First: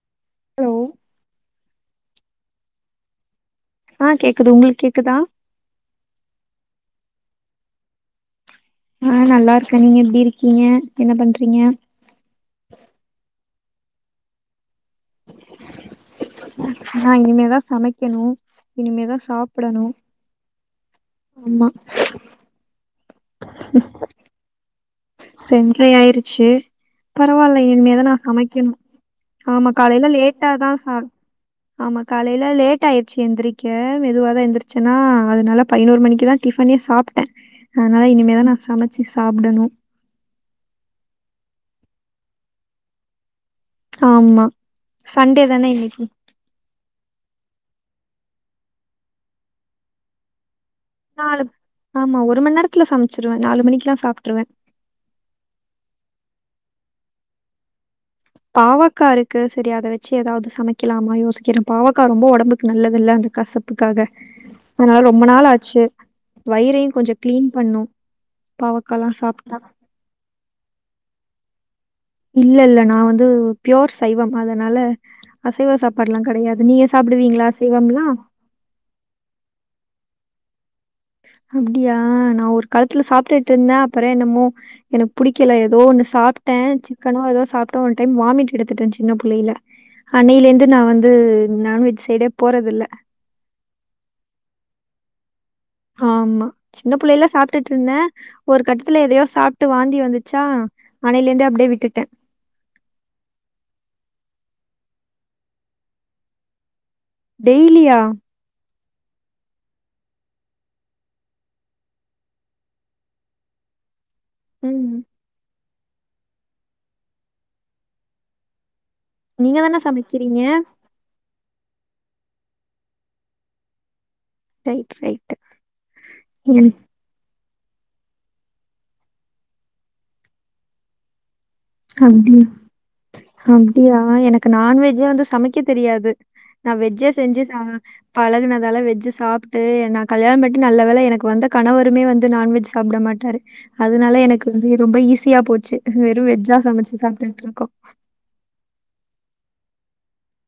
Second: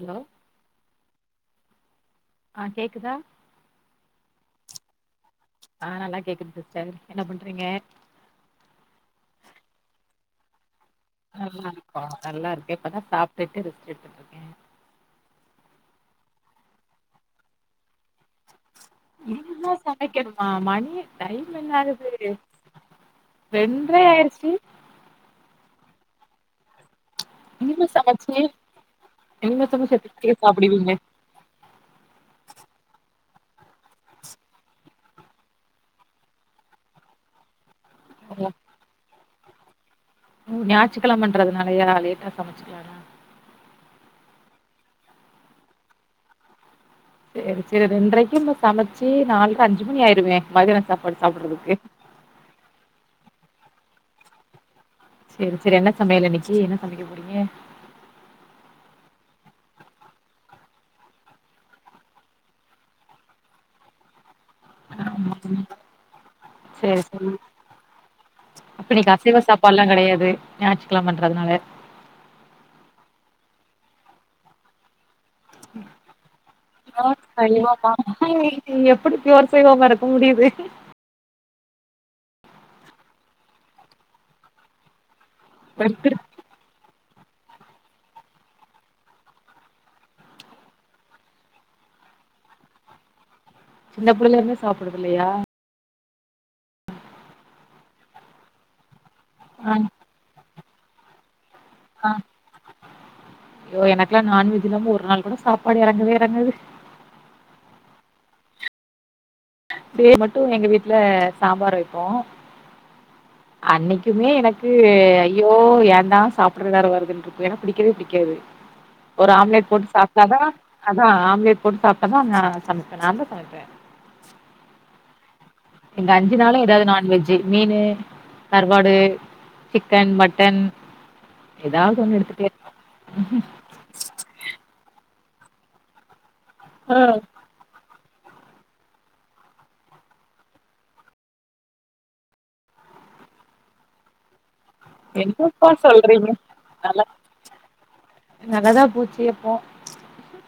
Hello hello ஆஹ் கேக்குதா ஆஹ் கேக்குது உங்களுக்கு கேக்குதா ஆஹ் நல்லா கேக்குது சிஸ்டர் என்ன பண்றீங்க ஆஹ் நல்லா இருக்கேன் நீங்க எப்படி இருக்கீங்க என்ன பண்றீங்க நல்லா இருக்கும்கோம் நல்லா இருக்கே இப்பதா சாப்பிட்டுட்டு இரு எடுத்துகிட்டு இருக்க நான் இனிமேதான் சமைக்க வைக்கணும் இனிமேதான் இனிமேதா சாப்பிடணும் சமைக்கணுமா மணி டைம் என்ன ஆகுது ரெண்ட்ரை ஆயிருச்சு ரெண்ட்ரை ஆயிருச்சு பரவாயில்லை இனிமே இனிமேதான் நான் சமைச்சு சமைக்கணும் இனிமே ஆமா சமைச்சு காலையில எத்தன லேட்டாாதான் சாப்டுவீங்க சாப் ஆமா காலையில லேட் ஆயி சி எந்திரிக்க மெதுவாதான் எந்திரிச்சன்னா அதனால பயினொரு மணிக்குதான் டிஃபனே சாப்ட்டன் அதனால இனிமேதான் நான் சமைச்சு சாப்டணும் ம் ஞாச்சுக்கெலமண்றது நாலயா லேட்டா சமைச்சுக்கலான் ஆமா சண்டே தானே இன்னிக்கு சரி சரி ரன்றக்கு சமைச்சு நாள்ற அஞ்சு மணி ஆய்டுமே மதியா நாலு ஆமா ஒரு மணி நேரத்துல சமைச்சிருவேன் நாலு மணிக்குல்லாம் சாப்ட்டுருவேன் சரி சரி என்ன சமையல் இன்னைக்கு என்ன சமைக்க போறீங்க பாவக்காருக்கு சரி அத வச்சு எதாவது சமைக்கலாமா யோசிக்கிறேன் பாவக்கா ரொம்ப ஒடம்புக்கு நல்லது இல்ல அந்த கசப்புக்காக அதனால ரொம்ப நாள் ஆச்சு வயிறையும் சேரி கொஞ்சம் சேரி கிளீன் பண்ணும் பாவக்காலாம் சாப்ட்டா ஞாற்றுக்கெலமண்றதுனால இல்ல இல்ல நான் வந்து பியோர் சைவம் அதனால அசைவ சாப்பாடுலாம் கிடையாது. நீங்க பியோர் சாப்பிடுவீங்களா சைவமா அசைவம்லாம்? ஆஹ் இது எப்படி பியோர் சைவமா இருக்க முடியுது அப்டியா நா ஒரு காலத்துல சாப்ட்டுட்டு இருந்தன் அப்புறம் என்னமோ எனக்கு புடிக்கல ஏதோ ஒன்னு சாப்ட்டன் ச கனோ ஏதோ சாப்ட்டன் ஒன் டைம் வாமிட் எடுத்துட்டன் சின்ன புள்ளையில அன்னையில இருந்து நான் வந்து நான்வெஜ் சைடே போறதுல்ல சின்ன புள்ளையில இருந்தே சாப்டுறது இல்லையா ஆமா சின்ன பிள்ளைல சாப்ட்டுட்டு இருந்தன் ஒரு கட்டத்துல எதையோ சாப்ட்டு வாந்தி வந்துச்சா அனைலிருந்தே அப்டி ஆஹ் யோ எனக்கு லான் நான்வெஜ் இல்லாம ஒரு நாள் கூட சாப்பாடு எறங்கவே எறங்காது டெய்லியா டே மட்டும் எங்க வீட்ல சாம்பார் வைப்போம் அன்னைக்கு குமே எனக்கு ம். ஐயோ ஏன் தான் சாப்டற நேரம் வருதுன்றுக்கும் ஏன்னா பிடிக்கவே பிடிக்காது ஒரு நீங்க ஆம்லேட் தான போட்டு சாப்ட்டாதா சமைக்கிறீங்க? அதான் ஆ ம்லேட் போட்டு சாப்ட்ட தான் நா சமப்பேன் நான் தான் சமப்பேன் ரைட் ரைட்டு இங்க அஞ்சு நாளும் எதாவது நான்வெஜ் ஜி மீனு கறுவாடு சிக்கன் மட்டன் ஏதாவது ஒண்ணு அப்டி எடுத்துட்டே அப்டியா எனக்கு நான்வெஜ்ஜா வந்து சுத் தமைக்க தெரியாது நா வெஜ்ஜே ம் செஞ்சு சாப் பழகுனதால வெஜ்ஜு சாப்ட்டு நா கல்யாண்பண் நல்ல வேல எனக்கு வந்த கணவருமே வந்து நான்வெஜ் சாப்பிட மாட்டாரு அதுனால எனக் ந்து ரொம்ப ஈஸியா என்னப்பா போச்சு வெறு சொல்றீங்க வெஜ்ஜா சமச்சு நல்லா சாப்ட்டுட்டுருக்கோ [unintelligible]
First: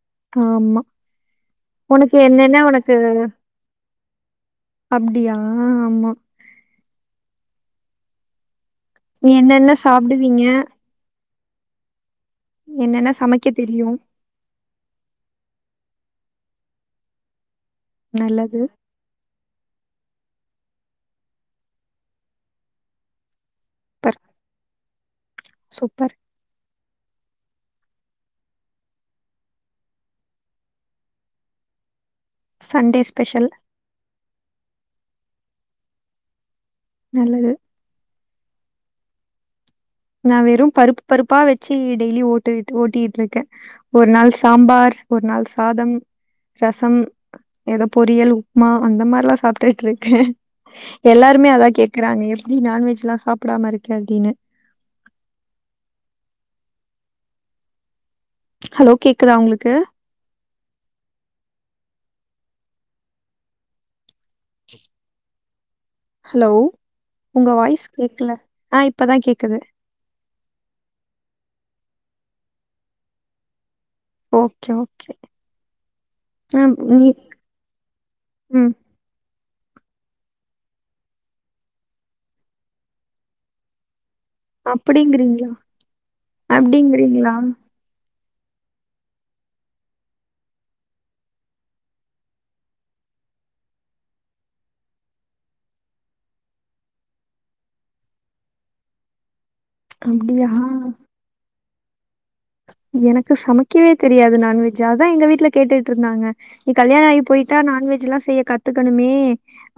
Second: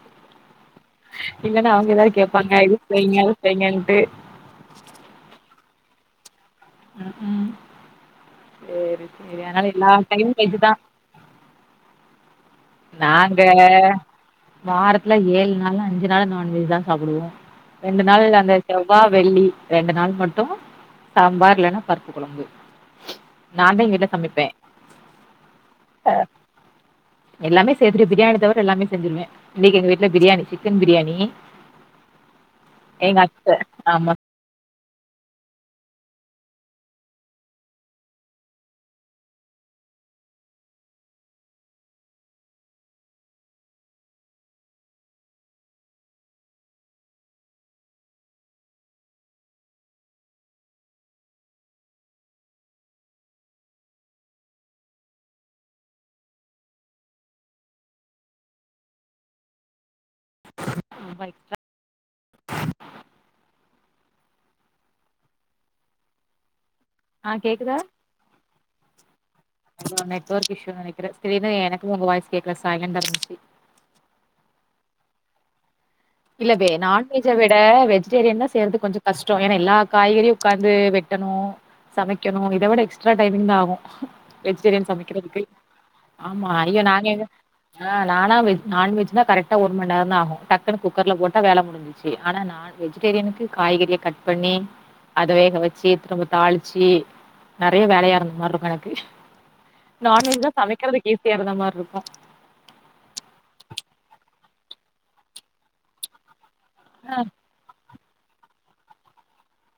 ஆமா இல்லனா அவுங்க எதாது உனக்கு கேப்பாங்க என்னன்னா இது உனக்கு செய்ங்க அது செய்ங்கன்ட்டு உம் ஆமா ம் ஹும் செரி செரி ஆனால என்னென்ன எல்லா டைமும் சாப்பிடுவீங்க? வெஜ்ஜிதா என்னென்ன நாங்க சமைக்க தெரியும்? வாரத்துல ஏழு நாள் [unintelligible] நான்வெஜ்தா ரெண்டு நாள் அந்த நல்லது. செவ்வா வெள்ளி ரெண்டு நாள் மட் டு சாம்பார் இல்லனா பருப்பு கொழம்பு நா தா எங்க வீட்ல பர் சமப்பே சூப்பர். ஆ எல்லாமே சேத்துடு பிரியாணி தவிர எல்லாமே செஞ்சுருவே இன்னக்கி எங்க வீட்ல பிரியாணி சிக்கன் பிரியாணி சண்டே எங்க ஸ்பெஷல். அத்த ஆமா நல்லது நா வெறு பருப்பு பருப்பா வச்சு டெய்லி ஓட்டுட் ஓட்டிட்டு இருக்க ஒரு நாள் சாம்பார் ஒரு நாள் சாதம் ரசம் ஏதோ பொரியல் உப்மா அந்த மாரிலா சாப்ட்டுட் இருக்க எல்லாருமே அதா கேக்குறாங்க எப்டி நான்வெஜ்லா சாப்பிடாம இருக்க அப்டினு ஹலோ கேக்குதா உங்ளுக்கு [unintelligible] ஹலோ ஆ உங்க கேக்குதா வாய்ஸ் கேட்கல. ஆ இப்பதான் கேக்குது. ஆமா நெட்வொர்க் இஷீனு நினக்கிற தீடிர்னு எனக்கு உங்க வாய்ஸ் கேக்ல [unintelligible] ஓகே ஓகே அ இல்லவே நீ நான்வெஜ்ஜ விட வெஜிடேரியன் தா ம். செய்றது கொஞ்சோ கஷ் [unintelligible] எல்லா காய்கறியு உட்காந்து வெட்டணு சமைக்கணு இதை விட எக்ஸ்ட்ரா டைமிங் தா ஆகு வெஜிடேரியன் சமக்கிறதுக்கு அப்படிங்கிறீங்களா? ஆமா ஐய நங்க எங்க அப்படிங்கிறீங்களா? ஆ நானா வெஜ் நான்வெஜ் தா கரக்டா ஒரு மண் நேரதா ஆகு சட்டுன்னு குக்கர்ல போட்டா வேல முடிஞ்சுச்சு ஆனா நா வெஜிடேரியனுக்கு காய்கறிய கட் பண்ணி அத வேக வச்சு திரும்ப தாளிச்சு நிறய வேலையா இருந்த மாரி இருக்கு எனக்கு நான்வெஜ் அப்டியா தா சமக்கிறதுக்கு ஈசியா இருந்த மார் இருக் எனக்கு சமைக்கவே தெரியாது நான்வெஜ் அதா எங்க வீட்ல கேட்டுட்டு இருந்தாங்க நீ கல்யாண ஆ ஆயி போயிட்டா நான்வெஜ் ஜ்லா செய்ய கத்துக்கணுமே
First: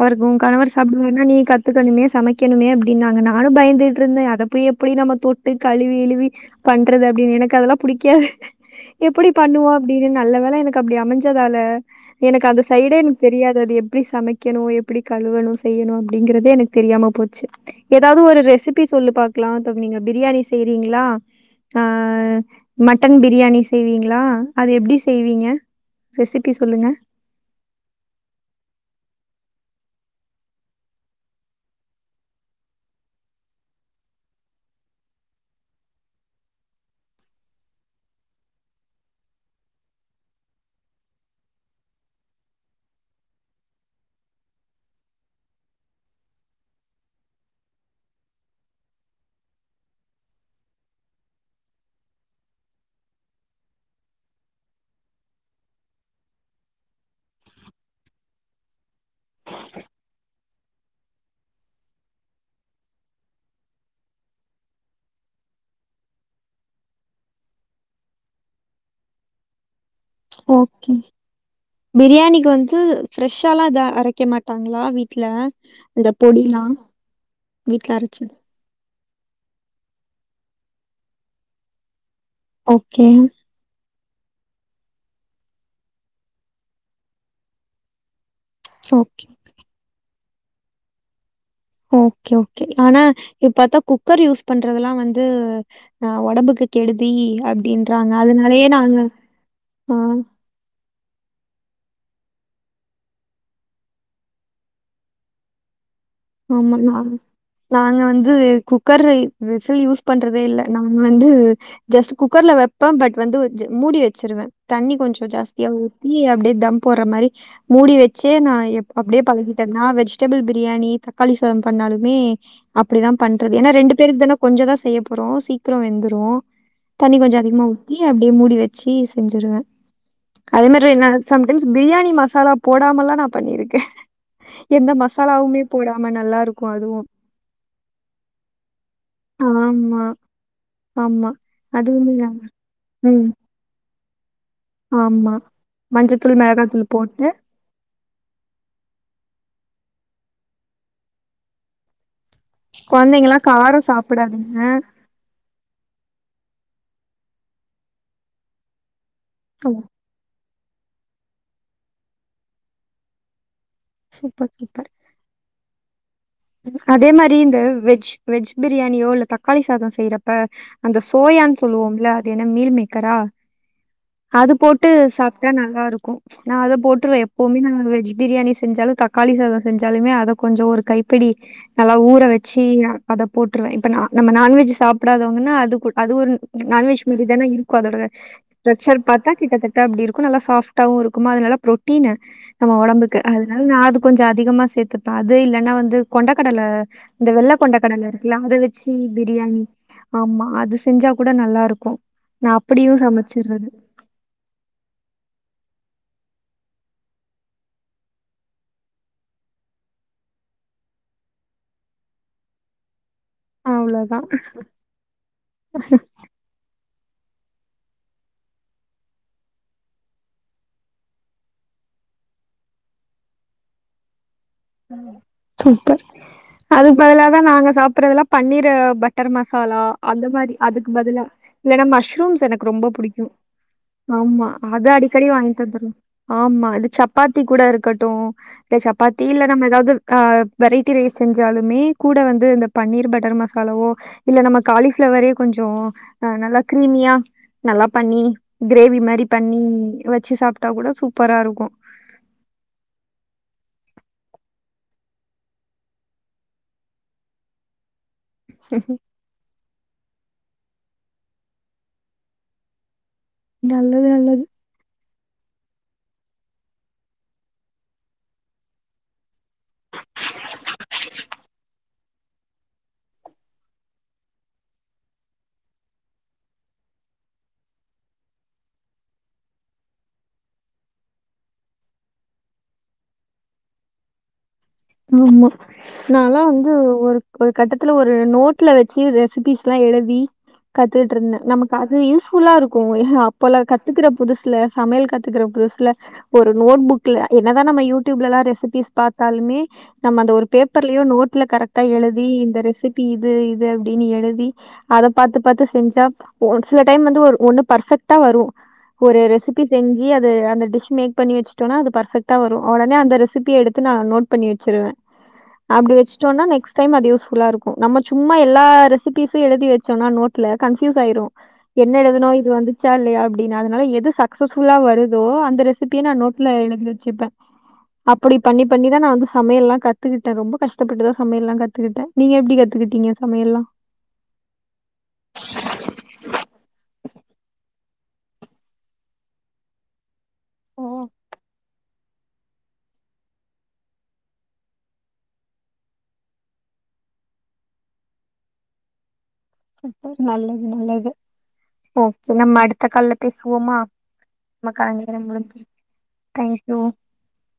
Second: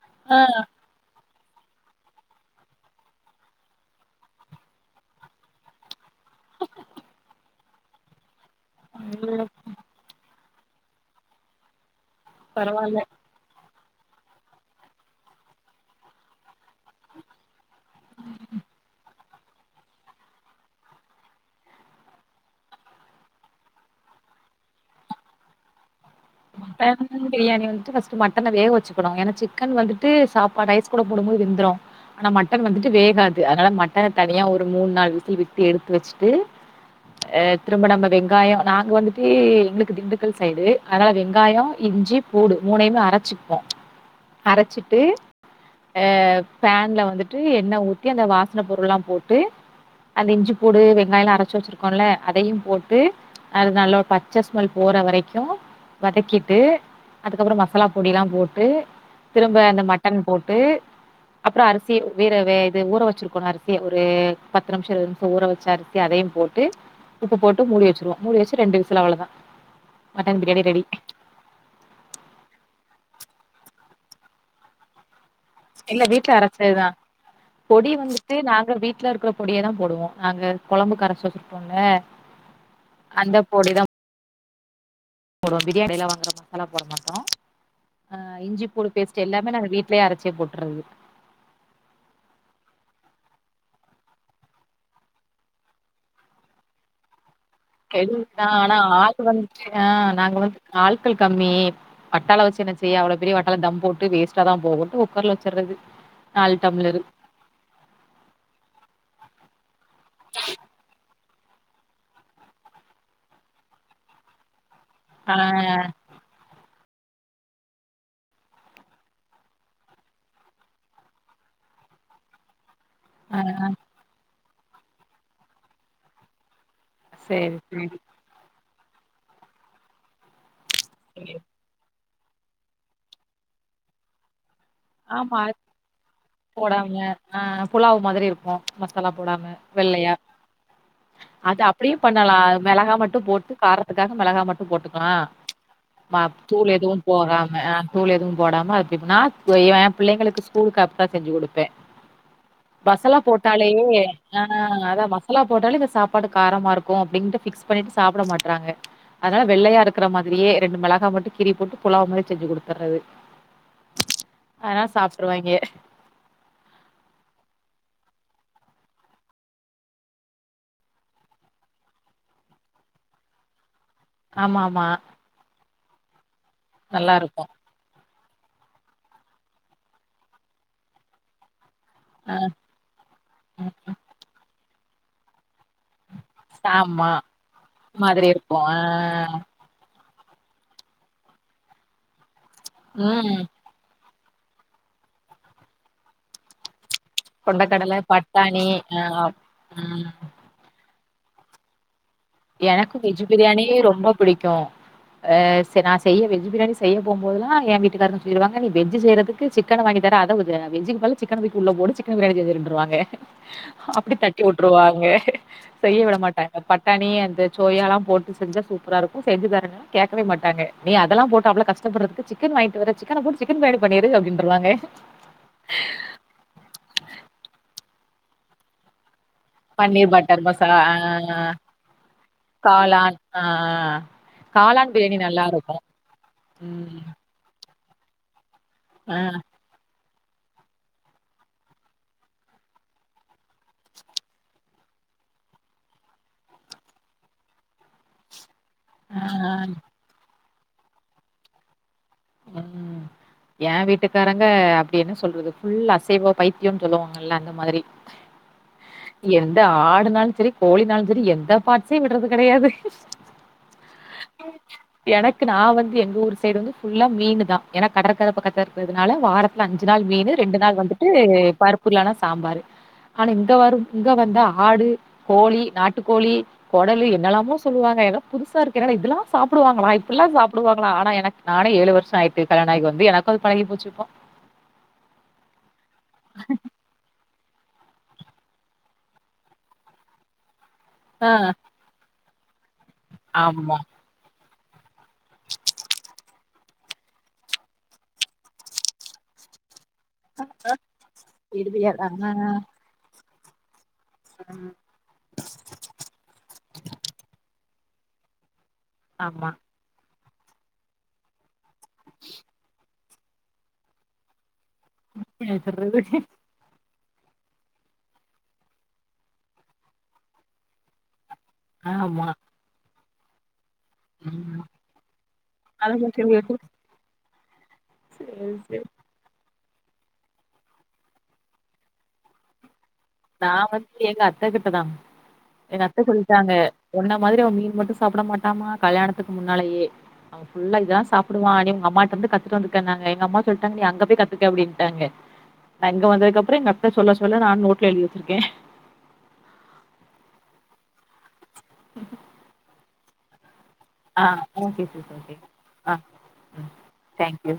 அவருக்கு ஆ உன் கணவர் சாப்டுவார்னா நீ கத்துக்கணுமே சமைக்கணுமே அப்டின்னாங்க நானும் பயந்திட்டுருந்த அத போய் எப்டி நாம தொட்டு களிவி இழுவி பண்றது அப்டின்னு எனக் க்கு அதெல்லா புடிக்காது எப்டி ம் பண்ணுவோ அப்டின்னு நல்ல வேல எனக் கு அப்டி அமஞ்சதால எனக்கு அந்த சைடே பரவால்ல எனக்கு தெரியாது அது எப் எப்டி சமைக்கணு எப்டி களுவணு செய்யணு அப்டிங்கறதே எனக் தெரியாம போச்சு எதாவது ஒரு ரெசிபி சொல்லு பாக் க்லா [unintelligible] நீங்க பிரியாணி செய்றீங்களா அஹ் மட்டன் பிரியாணி செய்வீங்களா அது எப்டி செய்வீங்க ரெசிபி சொல்லுங்க. மட்டன் பிரியாணி வந்துட்டு ஃபஸ்ட் மட்டன வேக வெச்சுக்கணு ஏனா சிக் கன் வந்துட்டு சாப்பாடு ரைஸ் கூட போடும்போது வெந்துரு ஆனா மட்டன் வந்துட்டு வேகாது அதனால மட்டன தனியா ஒரு மூணு நாள் விசில் விட்டு எடுத்து வெச்சுட்டு திரும்ப நாம வெங்காயோ நாங்க வந்துட்டு எங்களுக்கு திண்டுக்கல் சைடு ஆனா வெங்காயோ இஞ்சி பூடு மூணயுமே அரச்சிப்போ அரச்சிட்டு அஹ் பேன்ல வந்துட்டு எண்ண ஊத்தி அந்த வாசன பொருள்லா போட்டு அந்த இஞ்சி பூடு வெங்காயம்ல அரச்சு வச்சிருக்கோம்ல அதயும் போட்டு அது நல்லா பச்ச ஸ்மெல் போற வரைக்கு வதக்கிட்டு அதுக்கப்பறம் மசாலா பொடியவல்லா போட்டு திரும்ப அந்த மட்டன் போட்டு அப்பறோ அரிசி வேற வே இது ஊற வெச்சிருக்கோனு அரிசி ஒரு பத்து நிமிஷோ இருவது நிமிஷோ ஊற வச்ச அரிசி அதயும் போட்டு உப்பு போட்டு மூடி வச்சிருவோ மூடி வேச்சு ரெண்டு விசில் அவ்ளதா மட்டன் பிரியாணி ரெடி கே பிரியாணிக்கு வந்ட்டு ஃப்ரெஷ்ஷாலா எது அரைக்க மாட்டாங்களா வீ் ட்ல இல்ல அந்த வீட்ல பொடிலா அரச்சதுதா வீட்ல பொடி அரச்சது வந்துட்டு நாங்க வீட்ல இருக்கிற பொடியதா போடுவோ நாங்க கொளம்புக்கு அரச்சு வச்சுருப்போம்ல்ல ஓகே, அந்த பொடிதா போடுவோ பிரியாணில வாங்குற மசாலா போட மாட்டோ ஆ இஞ்சி பூடு ஓகே. பேஸ்ட் எல்லாமே நாங்க வீட்லயே அர ச்சையா போட்டறது ஓகே ஓகே ஆனா இப் பாத்தா குக்கர் யூஸ் பண்றதெல்லா வந்து அஹ் ஒடம்புக்கு கெடுதி அப்டின்றாங்க. கெடுதிதா அதனாலயே ஆனா நாங்க ஆள் வந்துட்டு ஆ ஆஹ் நாங்க வந்து ஆள்கள் கம்மி வட்டால வச்சு என்ன செய்ய அவ்ளோ பெரிய வட்டால தம் போட்டு வேஸ்ட்டாதா போகும்ட்டு குக்கர்ல வெச்சர்றது ஆமா நாங் நாங்க வந்து குக்கர் விசில் யூஸ் பண்றதே இல்ல நாங்க வந் வந்து ஜஸ்ட் குக்கர்ல வெப்ப பட் வந்து மூடி வெச்சிருவ தண்ணி கொஞ்சோ ஆ ஜாஸ்தியா ஊத்தி அப்டியே தம் போட்ற மாரி மூடி வச்சே நா எப் அப்டே பழகிட்டன்னா வெஜ்டபள் பிரியாணி த காளி சாதம் பண்ணாலுமே அப்டிதா ஆ பண்றது ஏன்னா ரெண்டு பேர்க்கு தானா கொஞ்ச தா செய்ய போறோம் சீக்கிரோ வெந்துரும் தண்ணி கொஞ்ச சேரி அதிகுமா சேரி ஊத்தி அப்டியே மூடி வ ச்சி செஞ்சுருவ அதே மாரி இன்னொரு சேரி சம்டைம்ஸ் பிரியாணி மா சாலா போடாமல்லா நா பண்ணிருக்கே எந்த மசாலாவுமே போடாம நல்லாருக்கும் அதுவும். போடாம்ம ஆஹ் புலாவ் மாதிரி இருக்கு மசாலா போடாம ஆமா, வெள்ளையா ஆமா. அது அப்பிடியும் அதுவுமே பண்ணலா நல்லா மெளகா மட்டு ம். போட்டு கார் ரத்துகாக மெளகா மட் டும் போட்டுகுலா ஆமா. ச் மா மஞ்சத்தூள், தூள் மிளகாத்தூள் எதுவும் போட்டு போறாம தூள் எதும் போடாம அப்பிப்புனா பொய்வ பிள்ளைங்களுக்கு ஸ்கூலுக்கு அப்ட்தா செஞ்சு குடுப்பே மசாலா குழந்தைங்கலாம் போட்டாலே காரம் சாப்பிடாதுங்க. ஆஹ் அதா மசாலா போட்டாலே இந்த சாப்பாடு காரமா இரு கோ அப்டின்ட்டு ஃபிக்ஸ் பண்ணிட்டு சாப்புட மாட்றாங்க அதா நா ஓ! வெள்ளையா இருக்குற மாதிரியே ரெண்டு மெளகா மட்டு கீரி போட்டு புலாவ் மாரி செஞ்சு குடுத்தர்றது சூப்பர், ஆனா சூப்பர். சாப்ட்ருவாய்ங்க அதே மாரி இந்த வெஜ் வெஜ் பிரியாணியோ இல்ல தக்காளி சாதோ செய்றப்ப அந்த சோயான் சொல்லுவோம்ல அது என்ன மீல் மேக்கரா அது ஆமா ஆமா போட்டு சாப்ட்டா நல்லா இருக்கு நா அத நல்லா போட்ருவே இருக்கு எப்பவ்மே நான் வெஜு பிரியாணி செஞ்சாலு தக்காளி சாதோ செஞ்சாலுமே அத கொஞ்சோ ஒரு கை பிடி நல்லா ஊற ஆ வச்சி அத போட்ருவே ம் இப்ப நா நம்ம நான்வெஜ் சாப்டாதவுங்குன்னா அதுகூல் அது ஒரு நான்வெஜ் ஆமா மறி தான இருக்கு அதோட மாதிரி இருக்கு ஆ ஸ்ட்ரக்சரு பாத்தா கிட்டத்தட்ட அப்டி இருக் கு நல்லா சாஃப்டாவு இருக்குமா அதுநல்ல ப்ரொட்டீனு நம்ம ஒடம்புக்கு ம் அதுனால நா அதுப் கொஞ்ச அதிகமா சேத்துப்ப அது இல்லன்னா வந்து கொண்ட கடல இந்த வெள்ள கொண்டக்கடல கொண்டகடல இருக்குல அத பட்டாணி வச்சி ஆ பிரியாணி ம் ஆமா அதுஸ் செஞ்சா கூட நல்லாருக்கு எனக்கு வெஜு பிரியாணி ரொம்போ பிடிக்கு அஹ் செர் நா செய்யவில் பிரியாணி செய்ய போம் போதுலா என் வீட்டுகாருதா சொல்லிருவாங்க நீ வெஜ்ஜு செய்றதுக்கு சிக்கன வாங்கி தர அதவுது வெஜ்ஜுக்கு பதிலு சிக்கன தூக்கி உள்ள போடு சிக்கனு பிரியாணி செஞ்சிருன்ருவாங்க அப்புடி அவ்ளோதான் தட்டி உட்ருவாங்க செய்ய விட மாட்டாங்க பட் தனியா சோயாலா போட்டுசெஞ்சா சூப்பரா இருக்கு செஞ்சுதரனா கேட்கவே மாட்டாங்க நீ அதலா போட்டு அவ்ளோ கஷ்டபடுறதுக்கு சிக்கன் வாங்கிட்டு வரேன் சிக்கன போட்டு சிக்கன் பிரியாணி பண்ணிடு அப்டின் சூப்பர் அதுக்கு பதில தான் நாங்க சா அப்புறம் எல்லாம் பன்னீர் பட் கரம் மசாலா பன்னீர் அந்த பட்டர் மாதிரி மசாலா அதுக்கு ஆ பதிலா ஏன்னா மஸ்ரூம்ஸ் எனக்கு ரொம்ப காளான் புடிக்கும் ஆ ஆமா அத காளான் பிரியாணி அடிக்கடி வாங்கி நல்லாருக்கும். தந்துர்ணும் ஆமா இந்த ம். சப்பாத்தி கூட கட்டும் ஆ, [unintelligible] நம்ம எதாது ஆஹ் வெரைட்டி ரைஸ் செஞ்சாலுமே கூட வந்து இந்த பன்னீர் பட்டர் மசாலாவோ இல்ல நம்ம காலிஃப்ளவரே கொஞ்சம் அஹ் நல்லா க்ரீமியா நல்லா பண்ணி கிரேவி ஆ, மாதிரி பண்ணி வச்சு சாப்ப ட்டா கூட சூப்பரா இருக்கும் உஹம் ஏன் வீட்டுக்காரங்க அப்படி என்ன சொல்றது ஃபுல் அசைவோ பைத்தியம்னு சொல்லுவாங்கல்ல அந்த மாதிரி எந்த ஆடு னாலும் சரி கோழினாலும் சரி எந்த பாட்சையும் விடுறது கிடையாது நல்லது நல்லது எனக்கு நான் வந்து எங்க ஊர் சைடு வந்து புல்லா மீனு தான் ஏன்னா கடற்கரை பக்கத்துல இருக்கிறதுனால வாரத்துல அஞ்சு நாள் மீனு ரெண்டு நாள் வந்துட்டு பருப்பு இல்லனா சாம்பாரு ஆனா இங்க வரும் இங்க வந்த ஆடு கோழி நாட்டுக்கோழி கொடல் என்னெல்லாமோ சொல்லுவாங்க எனக்கு புதுசா இருக்கு இதெல்லாம் சாப்பிடுவாங்களா இப்டில்லாம் சாப்பிடுவாங்களா ஆனா எனக்கு நானும் ஏழு வருஷம் ஆயிட்டு கல்யாணம் ஆகி வந்து எனக்கு அது பழகி போச்சு போ ஆமா நாலாம் வந்து ஒரு ஒரு கட்டத்துல ஒரு நோட்ல வச்சு ரெசிபிஸ்லாம் எழுதி கத்துட்டு ஆ இருந்தேன் நமக்கு அது யூஸ் [unintelligible] கோய அப்பலா ஆமா. கத்துக்கற புதுசு சமையல் கத்துக்கிற புதுசல ஒரு நோட் புக்ல என்னதான் நம்ம யூடியூப்ல எல்லாம் ரெசிபிஸ் பாத்தாலுமே நம்ம அந்த ஒரு பேப்பர்லயோ நோட்ல கரெக்டா விடுதியா தான் எழுதி இந்த ரெசிபி இது இனு எழுதி ம் அத பாத்து பாத்து செஞ்சா ஒரு சில டைம் வந்து ஒண்ணு பர்பெக்ட் த்தவரு ஒரு ஆமா ரெசிபி செஞ்சு அ அந்த டிஷ் மேக் பண்ணி வச்சு இல்லனா அது பர்பெக்டா வரும் உடனே அந்த ரெசி சிப்பி எடுத்து நா நோட் பண்ணி வச்சுருவேன் என்ன அப்படி சொல்றது வச்சுட்டோம்ன்னா நெக்ஸ்ட் க் டைம் அது யுஸ்ஃபுல்லா இருக்கும் நம்ம சும்மா எல்லா ரெசிபிஸும் எழுதி வச்சோம்ன்னா நோட்டில கன்ஃப்யூஸ் ஆயிடும் என்ன ஆமா எழுதுனும் இது வந்து வன்சா இல்லையா அப்படின்னாது அதனால எது ம் சக்சஸ்ஃபுல்லா வருதோ அந்த ரெசிபிய அழகா நா சொல்லி நோட்டுல எழுதி வெச்சிப்ப அப்டி சரி பண்ணி சரி பண்ணிதா நான் வந்து சமையல்லா கத்துக்கிட்ட ரொம்ப கஷ்டப்பட்டுதா சமையல்லா கத்துக்கிட்ட நீங்க எப்டி கத் நா வந்து எங்க அத்த கிட்ட தா எங்க அத்த சொல்லிட்டாங்க ஒன்ன மாதிரி அவ மீன் மட்டும் சாப்ட மாட்டாமா கல்யாணத்துக்கு முன்னாலேயே அவ ஃபுல்லா ஓ! இதா சாப்புடுவா நீ உங்க அம்மாட்ட டந்து கத்துட்டு வந்துங்கன்னாங்க எங்கம்மா சொல்ட்டாங்க நீ அங்க போய் கத்துக்க அப்டின்ட்டாங்க நா இங்க வந்ததுக்கப்பறோ எங்க அத்த சொல்ல சொல்ல நா நோட்ல எழுதி வச்சிருக்கே சூப்பர் நல்லது நல்லது ஓ நம்ம அடுத்த கால்ல பேசுவோமா? ஆ ஓகே நமக்கான சிஸ் நேரம் ஓகே முடிஞ்சிருச்சு. ஆ தேங்க் ம் யூ. தேங்க்யூ